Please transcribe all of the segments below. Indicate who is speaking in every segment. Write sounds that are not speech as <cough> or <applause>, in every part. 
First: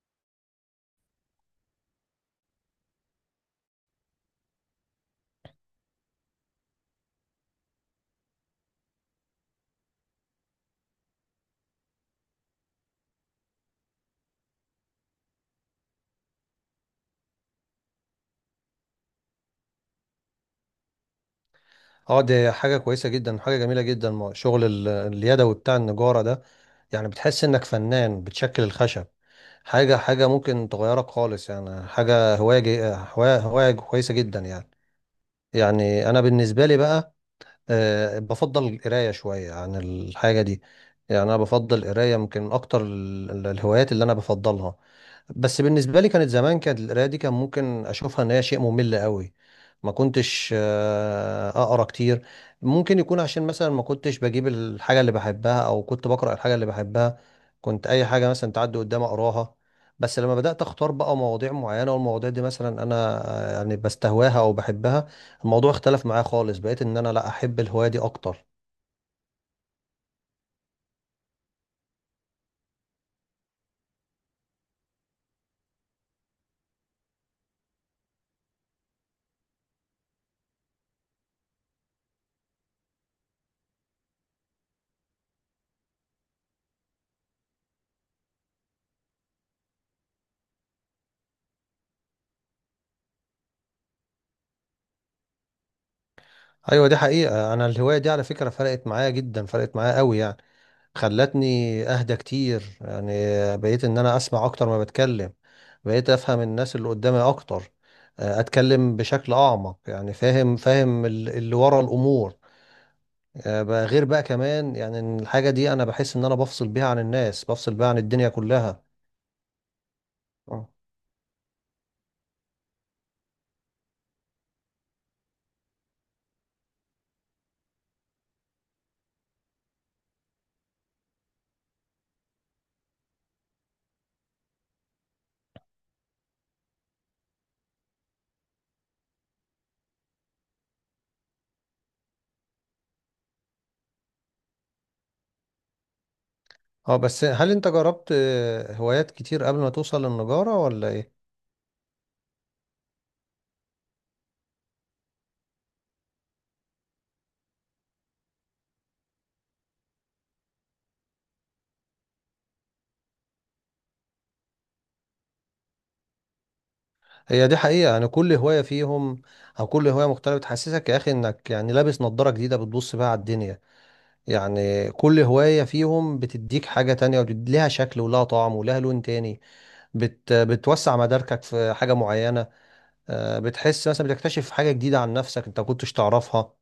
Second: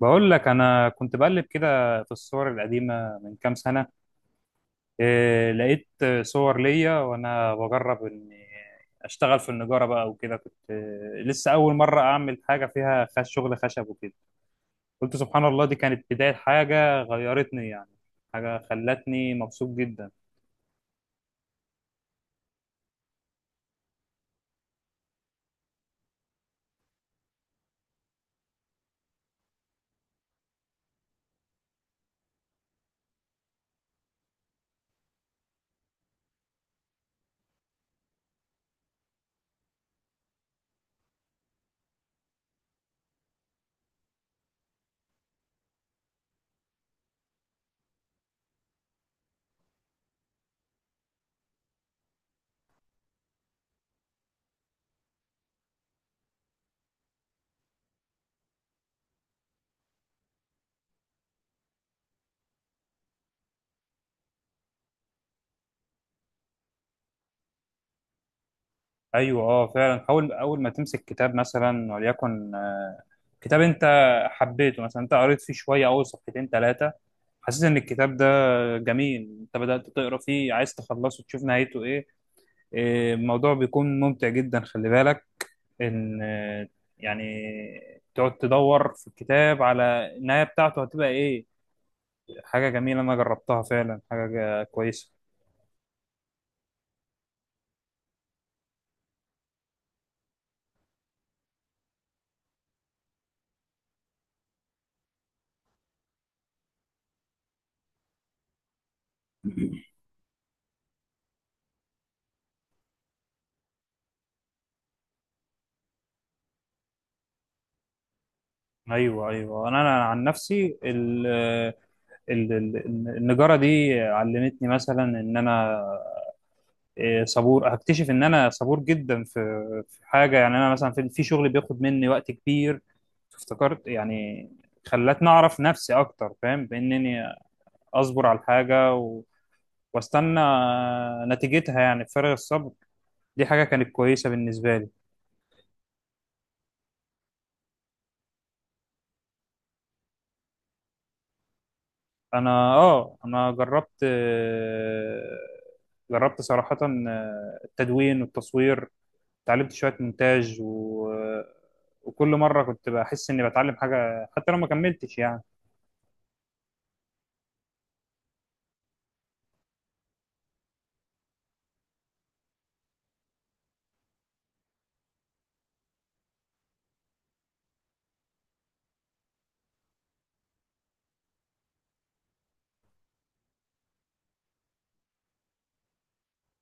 Speaker 1: بقول لك انا كنت بقلب كده في الصور القديمه من كام سنه. إيه لقيت؟ صور ليا وانا بجرب اني اشتغل في النجاره بقى وكده، كنت إيه لسه اول مره اعمل حاجه فيها خش شغل خشب وكده. قلت سبحان الله، دي كانت بدايه حاجه غيرتني يعني، حاجه خلتني مبسوط جدا.
Speaker 2: اه دي حاجة كويسة جدا، حاجة جميلة جدا، شغل اليدوي بتاع النجارة ده. يعني بتحس انك فنان بتشكل الخشب. حاجة ممكن تغيرك خالص، يعني حاجة هواية جي- هواية هواية كويسة جدا يعني. يعني انا بالنسبة لي بقى، بفضل القراية شوية عن الحاجة دي. يعني انا بفضل القراية، يمكن من اكتر الهوايات اللي انا بفضلها. بس بالنسبة لي كانت زمان، كانت القراية دي كان ممكن أشوفها إن هي شيء ممل قوي. ما كنتش أقرأ كتير. ممكن يكون عشان مثلا ما كنتش بجيب الحاجة اللي بحبها، أو كنت بقرأ الحاجة اللي بحبها. كنت أي حاجة مثلا تعدي قدامي أقراها. بس لما بدأت أختار بقى مواضيع معينة، والمواضيع دي مثلا أنا يعني بستهواها أو بحبها. الموضوع اختلف معايا خالص، بقيت إن أنا لا أحب الهواية دي أكتر.
Speaker 1: ايوه اه فعلا، اول ما تمسك كتاب مثلا وليكن كتاب انت حبيته، مثلا انت قريت فيه شويه اول صفحتين ثلاثه، حسيت ان الكتاب ده جميل، انت بدات تقرا فيه عايز تخلصه تشوف نهايته ايه. اه، الموضوع بيكون ممتع جدا، خلي بالك ان يعني تقعد تدور في الكتاب على النهايه بتاعته هتبقى ايه. حاجه جميله انا جربتها فعلا، حاجه كويسه.
Speaker 2: أيوة، دي حقيقة، أنا الهواية دي على فكرة فرقت معايا جدا، فرقت معايا قوي يعني. خلتني اهدى كتير يعني، بقيت ان انا اسمع اكتر ما بتكلم. بقيت افهم الناس اللي قدامي اكتر. اتكلم بشكل اعمق، يعني فاهم فاهم اللي ورا الامور. بقى غير بقى كمان، يعني إن الحاجة دي انا بحس ان انا بفصل بيها عن الناس، بفصل بيها عن الدنيا كلها.
Speaker 1: ايوه ايوه، انا عن
Speaker 2: اه،
Speaker 1: نفسي ال- ال- النجاره دي علمتني مثلا ان انا صبور. هكتشف ان انا صبور جدا في حاجه يعني، انا مثلا في شغل بياخد مني وقت كبير افتكرت يعني، خلتني اعرف نفسي اكتر، فاهم بانني اصبر على الحاجه واستنى نتيجتها يعني بفارغ الصبر، دي حاجه كانت كويسه بالنسبه لي.
Speaker 2: اه، بس هل انت جربت هوايات كتير قبل ما توصل للنجارة ولا ايه؟
Speaker 1: انا اه انا جربت، جربت صراحه التدوين والتصوير، اتعلمت شويه مونتاج وكل مره كنت بحس اني بتعلم حاجه حتى لو ما كملتش يعني.
Speaker 2: هي دي حقيقة، يعني كل هواية فيهم، او كل هواية مختلفة تحسسك يا اخي انك يعني لابس نظارة جديدة بتبص بيها على الدنيا. يعني كل هواية فيهم بتديك حاجة تانية، ولها شكل ولها طعم ولها لون تاني. بتوسع مداركك في حاجة معينة. بتحس مثلا بتكتشف حاجة جديدة عن نفسك انت ما كنتش تعرفها.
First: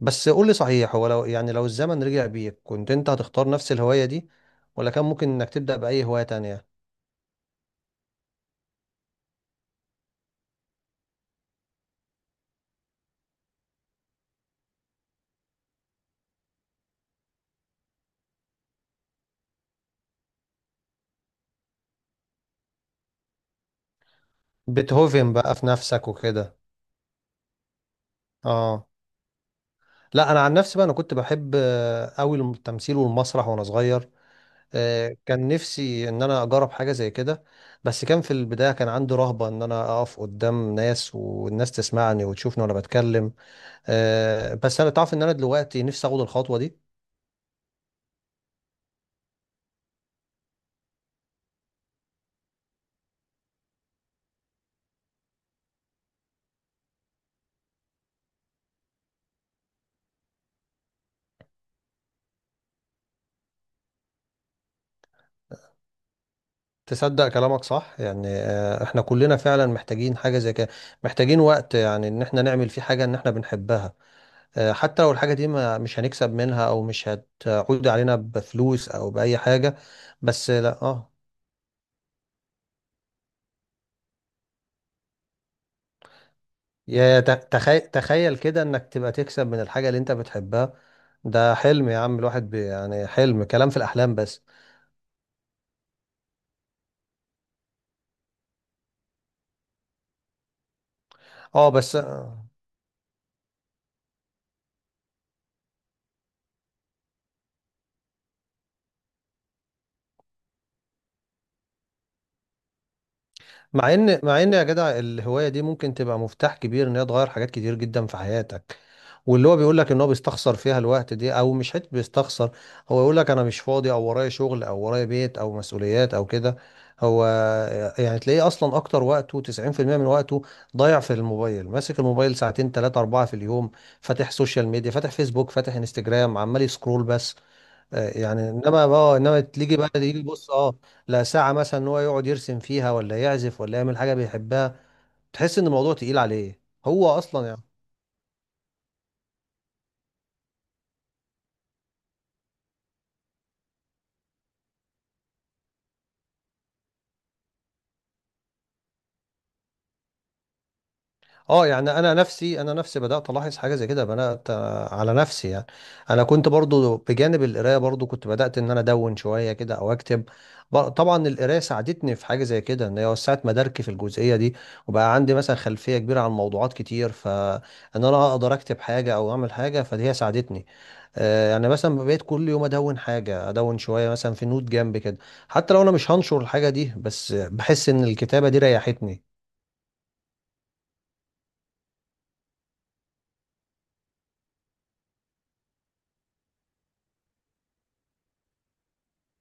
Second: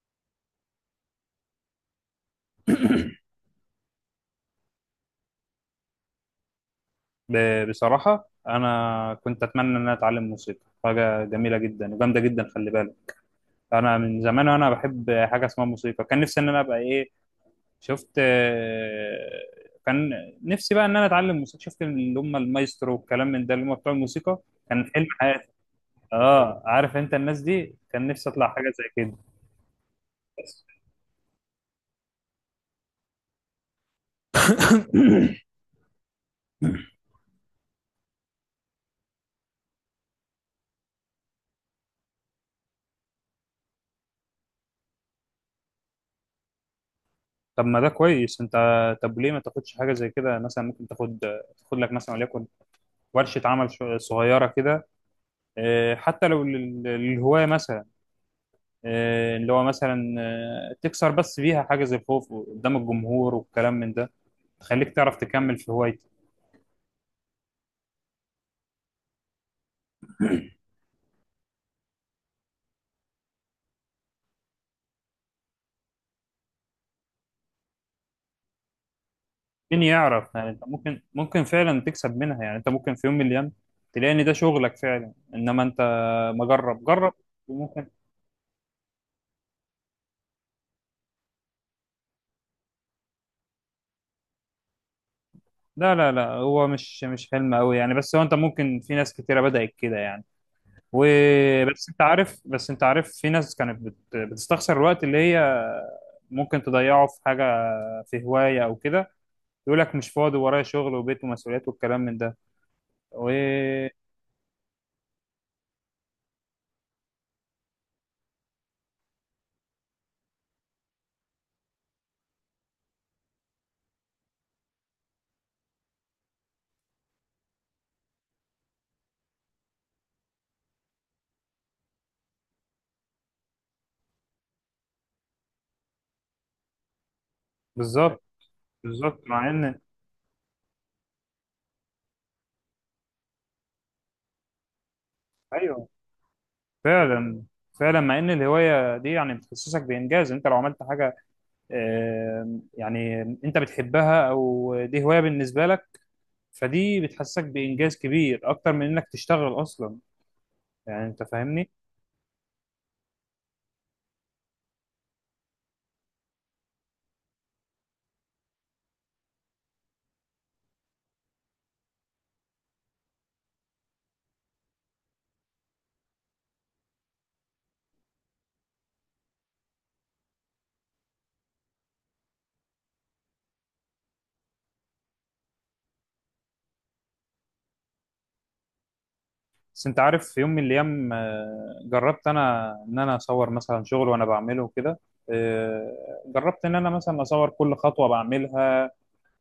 Speaker 2: بس قول لي صحيح، هو لو الزمن رجع بيك كنت انت هتختار نفس الهواية دي، ولا كان ممكن انك تبدأ بأي هواية تانية؟
Speaker 1: بصراحة أنا كنت أتمنى إن أنا أتعلم موسيقى، حاجة جميلة جدا وجامدة جدا خلي بالك. أنا من زمان وأنا بحب حاجة اسمها موسيقى، كان نفسي إن أنا أبقى إيه شفت كان نفسي بقى إن أنا أتعلم موسيقى، شفت اللي هم المايسترو والكلام من ده، اللي هم بتوع الموسيقى، كان حلم
Speaker 2: بتهوفن
Speaker 1: حياتي.
Speaker 2: بقى في نفسك وكده.
Speaker 1: آه، عارف أنت الناس دي، كان نفسي أطلع حاجة زي
Speaker 2: اه.
Speaker 1: كده.
Speaker 2: لا انا عن نفسي بقى، انا كنت بحب قوي التمثيل والمسرح وانا صغير. كان نفسي ان انا اجرب حاجه زي كده. بس كان في البدايه كان عندي رهبه ان انا اقف قدام ناس والناس تسمعني وتشوفني وانا بتكلم. بس انا تعرف ان انا دلوقتي نفسي اخد الخطوه دي.
Speaker 1: طب ما ده كويس أنت، طب ليه ما تاخدش حاجة زي كده؟ مثلا ممكن تاخد لك مثلا وليكن ورشة عمل صغيرة كده، حتى لو للهواية مثلا، اللي هو مثلا تكسر بس بيها حاجز الخوف قدام الجمهور والكلام من ده، تخليك تعرف تكمل في هوايتك.
Speaker 2: تصدق كلامك صح، يعني احنا كلنا فعلا محتاجين حاجه زي كده. محتاجين وقت يعني ان احنا نعمل فيه حاجه ان احنا بنحبها. حتى لو الحاجه دي ما مش هنكسب منها، او مش هتعود علينا بفلوس او باي حاجه.
Speaker 1: مين يعرف يعني؟
Speaker 2: بس
Speaker 1: انت
Speaker 2: لا،
Speaker 1: ممكن
Speaker 2: اه.
Speaker 1: فعلا تكسب منها، يعني انت ممكن في يوم من الايام تلاقي ان ده شغلك فعلا، انما انت ما جرب جرب
Speaker 2: يا تخيل،
Speaker 1: وممكن.
Speaker 2: تخيل كده انك تبقى تكسب من الحاجة اللي انت بتحبها. ده حلم يا عم الواحد، بي يعني حلم، كلام في الاحلام بس.
Speaker 1: لا لا لا، هو مش حلم قوي يعني، بس هو انت ممكن، في ناس كتيره بدأت كده يعني.
Speaker 2: اه،
Speaker 1: وبس
Speaker 2: بس
Speaker 1: انت عارف بس انت عارف في ناس كانت بتستخسر الوقت اللي هي ممكن تضيعه في حاجه، في هواية أو كده، يقول لك مش فاضي ورايا شغل وبيت ومسؤوليات والكلام من ده، وبالظبط.
Speaker 2: مع ان يا جدع الهوايه دي ممكن تبقى مفتاح كبير ان هي تغير حاجات كتير جدا في حياتك. واللي هو بيقول لك ان هو بيستخسر فيها الوقت دي، او مش حته بيستخسر، هو يقول لك انا مش فاضي، او ورايا شغل او ورايا بيت او مسؤوليات او كده. هو يعني تلاقيه اصلا اكتر وقته 90% من وقته ضايع في الموبايل، ماسك الموبايل ساعتين ثلاثة أربعة في اليوم. فاتح سوشيال ميديا، فاتح فيسبوك، فاتح انستجرام، عمال يسكرول بس. يعني انما اه
Speaker 1: بالظبط
Speaker 2: انما
Speaker 1: مع
Speaker 2: تيجي
Speaker 1: إن.
Speaker 2: بقى يجي يبص، لا ساعة مثلا ان هو يقعد يرسم فيها ولا يعزف ولا يعمل حاجة بيحبها، تحس ان
Speaker 1: أيوه
Speaker 2: الموضوع تقيل عليه هو
Speaker 1: فعلا،
Speaker 2: اصلا يعني.
Speaker 1: فعلا مع إن الهواية دي يعني بتحسسك بإنجاز، أنت لو عملت حاجة يعني أنت بتحبها أو دي هواية بالنسبة لك، فدي بتحسسك بإنجاز كبير أكتر من إنك تشتغل أصلا، يعني أنت
Speaker 2: اه،
Speaker 1: فاهمني.
Speaker 2: يعني انا نفسي بدات الاحظ حاجه زي كده، بدات على نفسي يعني. انا كنت برضو بجانب القرايه، برضو كنت بدات ان انا ادون شويه كده او اكتب. طبعا القرايه ساعدتني في حاجه زي كده، ان هي وسعت مداركي في الجزئيه دي، وبقى عندي مثلا خلفيه كبيره عن موضوعات كتير، فان انا اقدر اكتب حاجه او اعمل حاجه، فدي هي ساعدتني. يعني مثلا بقيت كل يوم ادون حاجه، ادون شويه مثلا في نوت جنب كده، حتى لو انا مش هنشر الحاجه دي، بس بحس ان الكتابه دي ريحتني.
Speaker 1: بس انت عارف في يوم من الايام جربت انا ان انا اصور مثلا شغل وانا بعمله وكده، جربت ان انا مثلا اصور كل خطوه بعملها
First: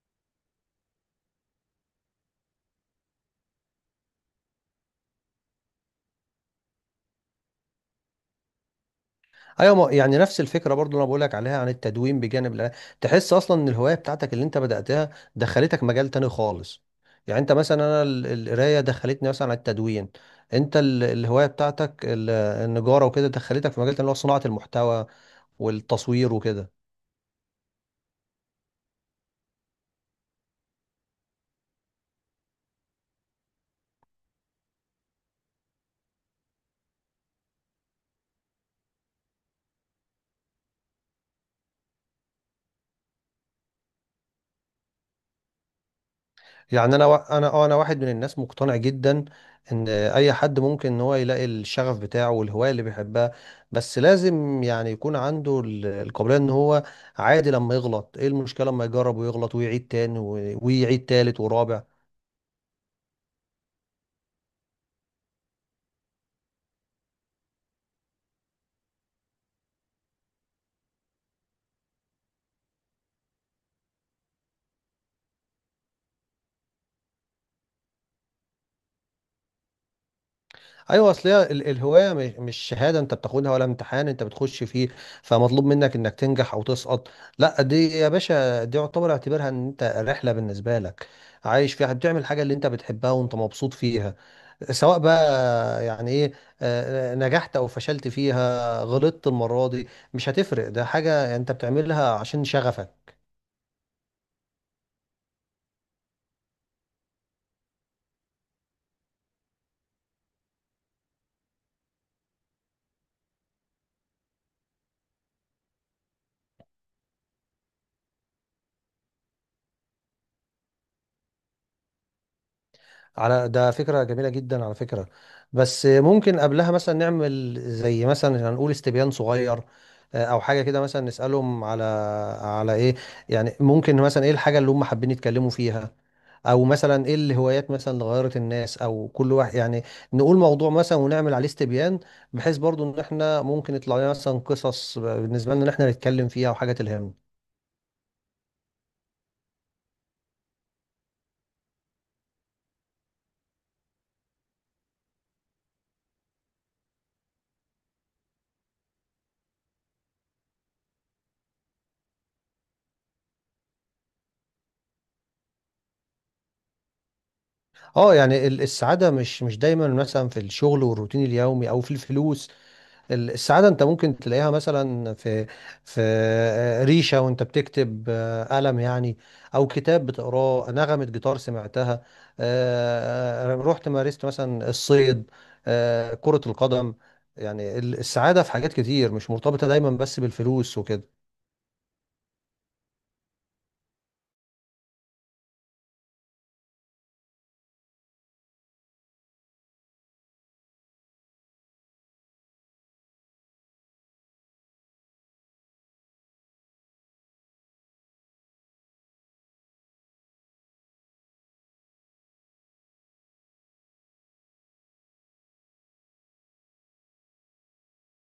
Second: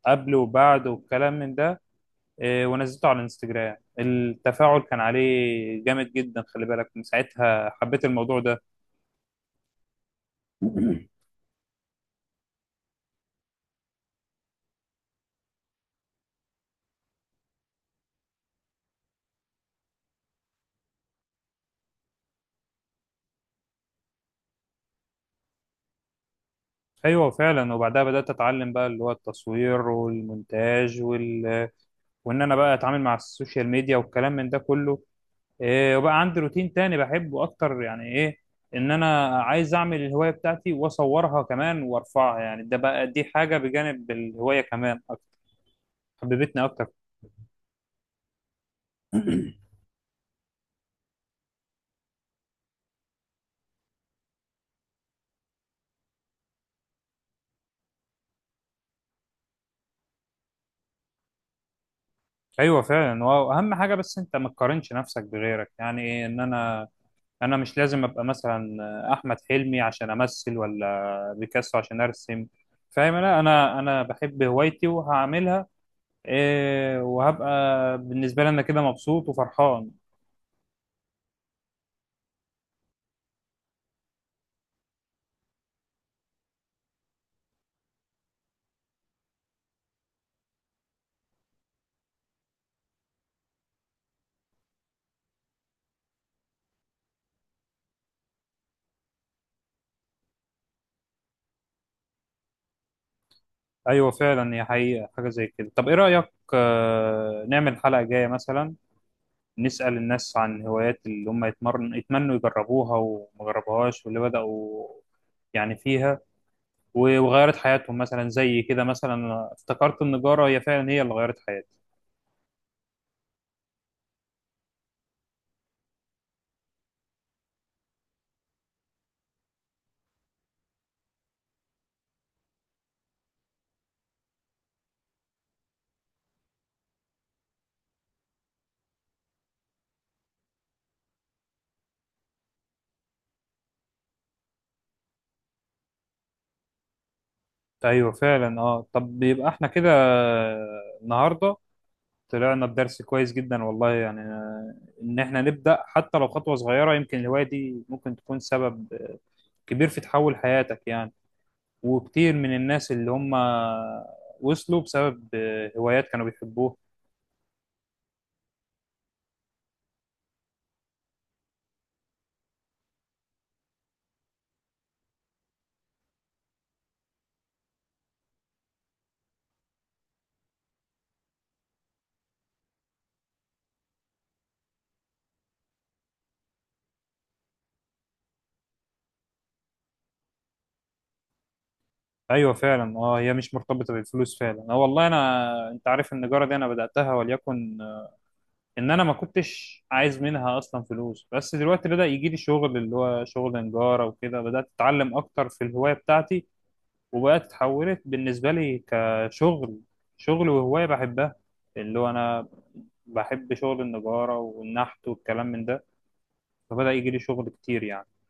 Speaker 1: قبل وبعد والكلام من ده، ونزلته على الانستجرام، التفاعل كان عليه جامد جدا خلي بالك، من ساعتها حبيت الموضوع ده.
Speaker 2: ايوه، يعني نفس الفكره برضو اللي انا بقول
Speaker 1: <clears throat>
Speaker 2: لك عليها عن التدوين بجانب تحس اصلا ان الهوايه بتاعتك اللي انت بداتها دخلتك مجال تاني خالص. يعني انت مثلا، انا القرايه دخلتني مثلا على التدوين، انت الهوايه بتاعتك النجاره وكده دخلتك في مجال تاني اللي هو صناعه المحتوى والتصوير وكده.
Speaker 1: ايوه فعلا، وبعدها بدات اتعلم بقى اللي هو التصوير والمونتاج وان انا بقى اتعامل مع السوشيال ميديا والكلام من ده كله، إيه وبقى عندي روتين تاني بحبه اكتر يعني ايه، ان انا عايز اعمل الهواية بتاعتي واصورها كمان وارفعها، يعني ده بقى دي حاجة بجانب الهواية كمان اكتر، حببتني اكتر.
Speaker 2: يعني انا وا- انا آه، انا واحد من الناس مقتنع جدا ان اي حد ممكن ان هو يلاقي الشغف بتاعه والهوايه اللي بيحبها. بس لازم يعني يكون عنده القابليه ان هو عادي لما يغلط. ايه المشكله لما يجرب ويغلط ويعيد تاني، ويعيد تالت ورابع.
Speaker 1: ايوه فعلا، واهم حاجة بس انت ما تقارنش نفسك بغيرك، يعني ايه، ان انا مش لازم ابقى مثلا احمد حلمي عشان امثل، ولا بيكاسو عشان ارسم، فاهم؟ لا انا بحب هوايتي وهعملها، إيه وهبقى بالنسبة لي انا كده مبسوط وفرحان.
Speaker 2: ايوه، اصل هي الهوايه مش شهاده انت بتاخدها، ولا امتحان انت بتخش فيه فمطلوب منك انك تنجح او تسقط. لا، دي يا باشا دي اعتبرها ان انت رحله بالنسبه لك، عايش فيها بتعمل حاجه اللي انت بتحبها وانت مبسوط فيها. سواء بقى يعني ايه، نجحت او فشلت فيها، غلطت المرة دي مش هتفرق، ده حاجة انت بتعملها عشان شغفك.
Speaker 1: ايوه فعلا، هي حقيقه حاجه زي كده. طب ايه رايك نعمل حلقه جايه مثلا، نسال الناس عن هوايات اللي هم يتمنوا يجربوها وما جربوهاش، واللي بداوا يعني فيها وغيرت حياتهم مثلا زي كده، مثلا أنا افتكرت النجاره هي فعلا هي اللي غيرت حياتي.
Speaker 2: على ده فكرة جميلة جدا على فكرة. بس ممكن قبلها مثلا نعمل زي مثلا هنقول استبيان صغير، او حاجة كده، مثلا نسألهم على، على ايه؟ يعني ممكن مثلا ايه الحاجة اللي هم حابين يتكلموا فيها، او مثلا ايه الهوايات مثلا اللي غيرت الناس او كل واحد يعني. نقول موضوع مثلا ونعمل عليه استبيان، بحيث برضو ان احنا ممكن يطلع لنا مثلا قصص بالنسبة لنا ان احنا نتكلم فيها وحاجة تلهمنا.
Speaker 1: ايوه فعلا اه، طب يبقى احنا كده النهارده طلعنا بدرس كويس جدا والله يعني، ان احنا نبدا حتى لو خطوه صغيره، يمكن الهوايه دي ممكن تكون سبب كبير في تحول حياتك يعني، وكتير من الناس اللي هم وصلوا بسبب هوايات كانوا بيحبوها.
Speaker 2: اه، يعني السعادة مش دايما مثلا في الشغل والروتين اليومي او في الفلوس. السعادة انت ممكن تلاقيها مثلا في ريشة وانت بتكتب، قلم يعني، او كتاب بتقراه، نغمة جيتار سمعتها. رحت مارست مثلا الصيد، كرة القدم. يعني السعادة في حاجات كتير، مش مرتبطة دايما بس بالفلوس وكده.
Speaker 1: ايوه فعلا اه، هي مش مرتبطه بالفلوس فعلا اه والله، انا انت عارف النجاره دي انا بداتها وليكن ان انا ما كنتش عايز منها اصلا فلوس، بس دلوقتي بدا يجي لي شغل اللي هو شغل نجاره وكده، بدات اتعلم اكتر في الهوايه بتاعتي، وبقت اتحولت بالنسبه لي كشغل، شغل وهوايه بحبها اللي هو انا بحب شغل النجاره والنحت والكلام من ده، فبدا يجي لي شغل كتير يعني.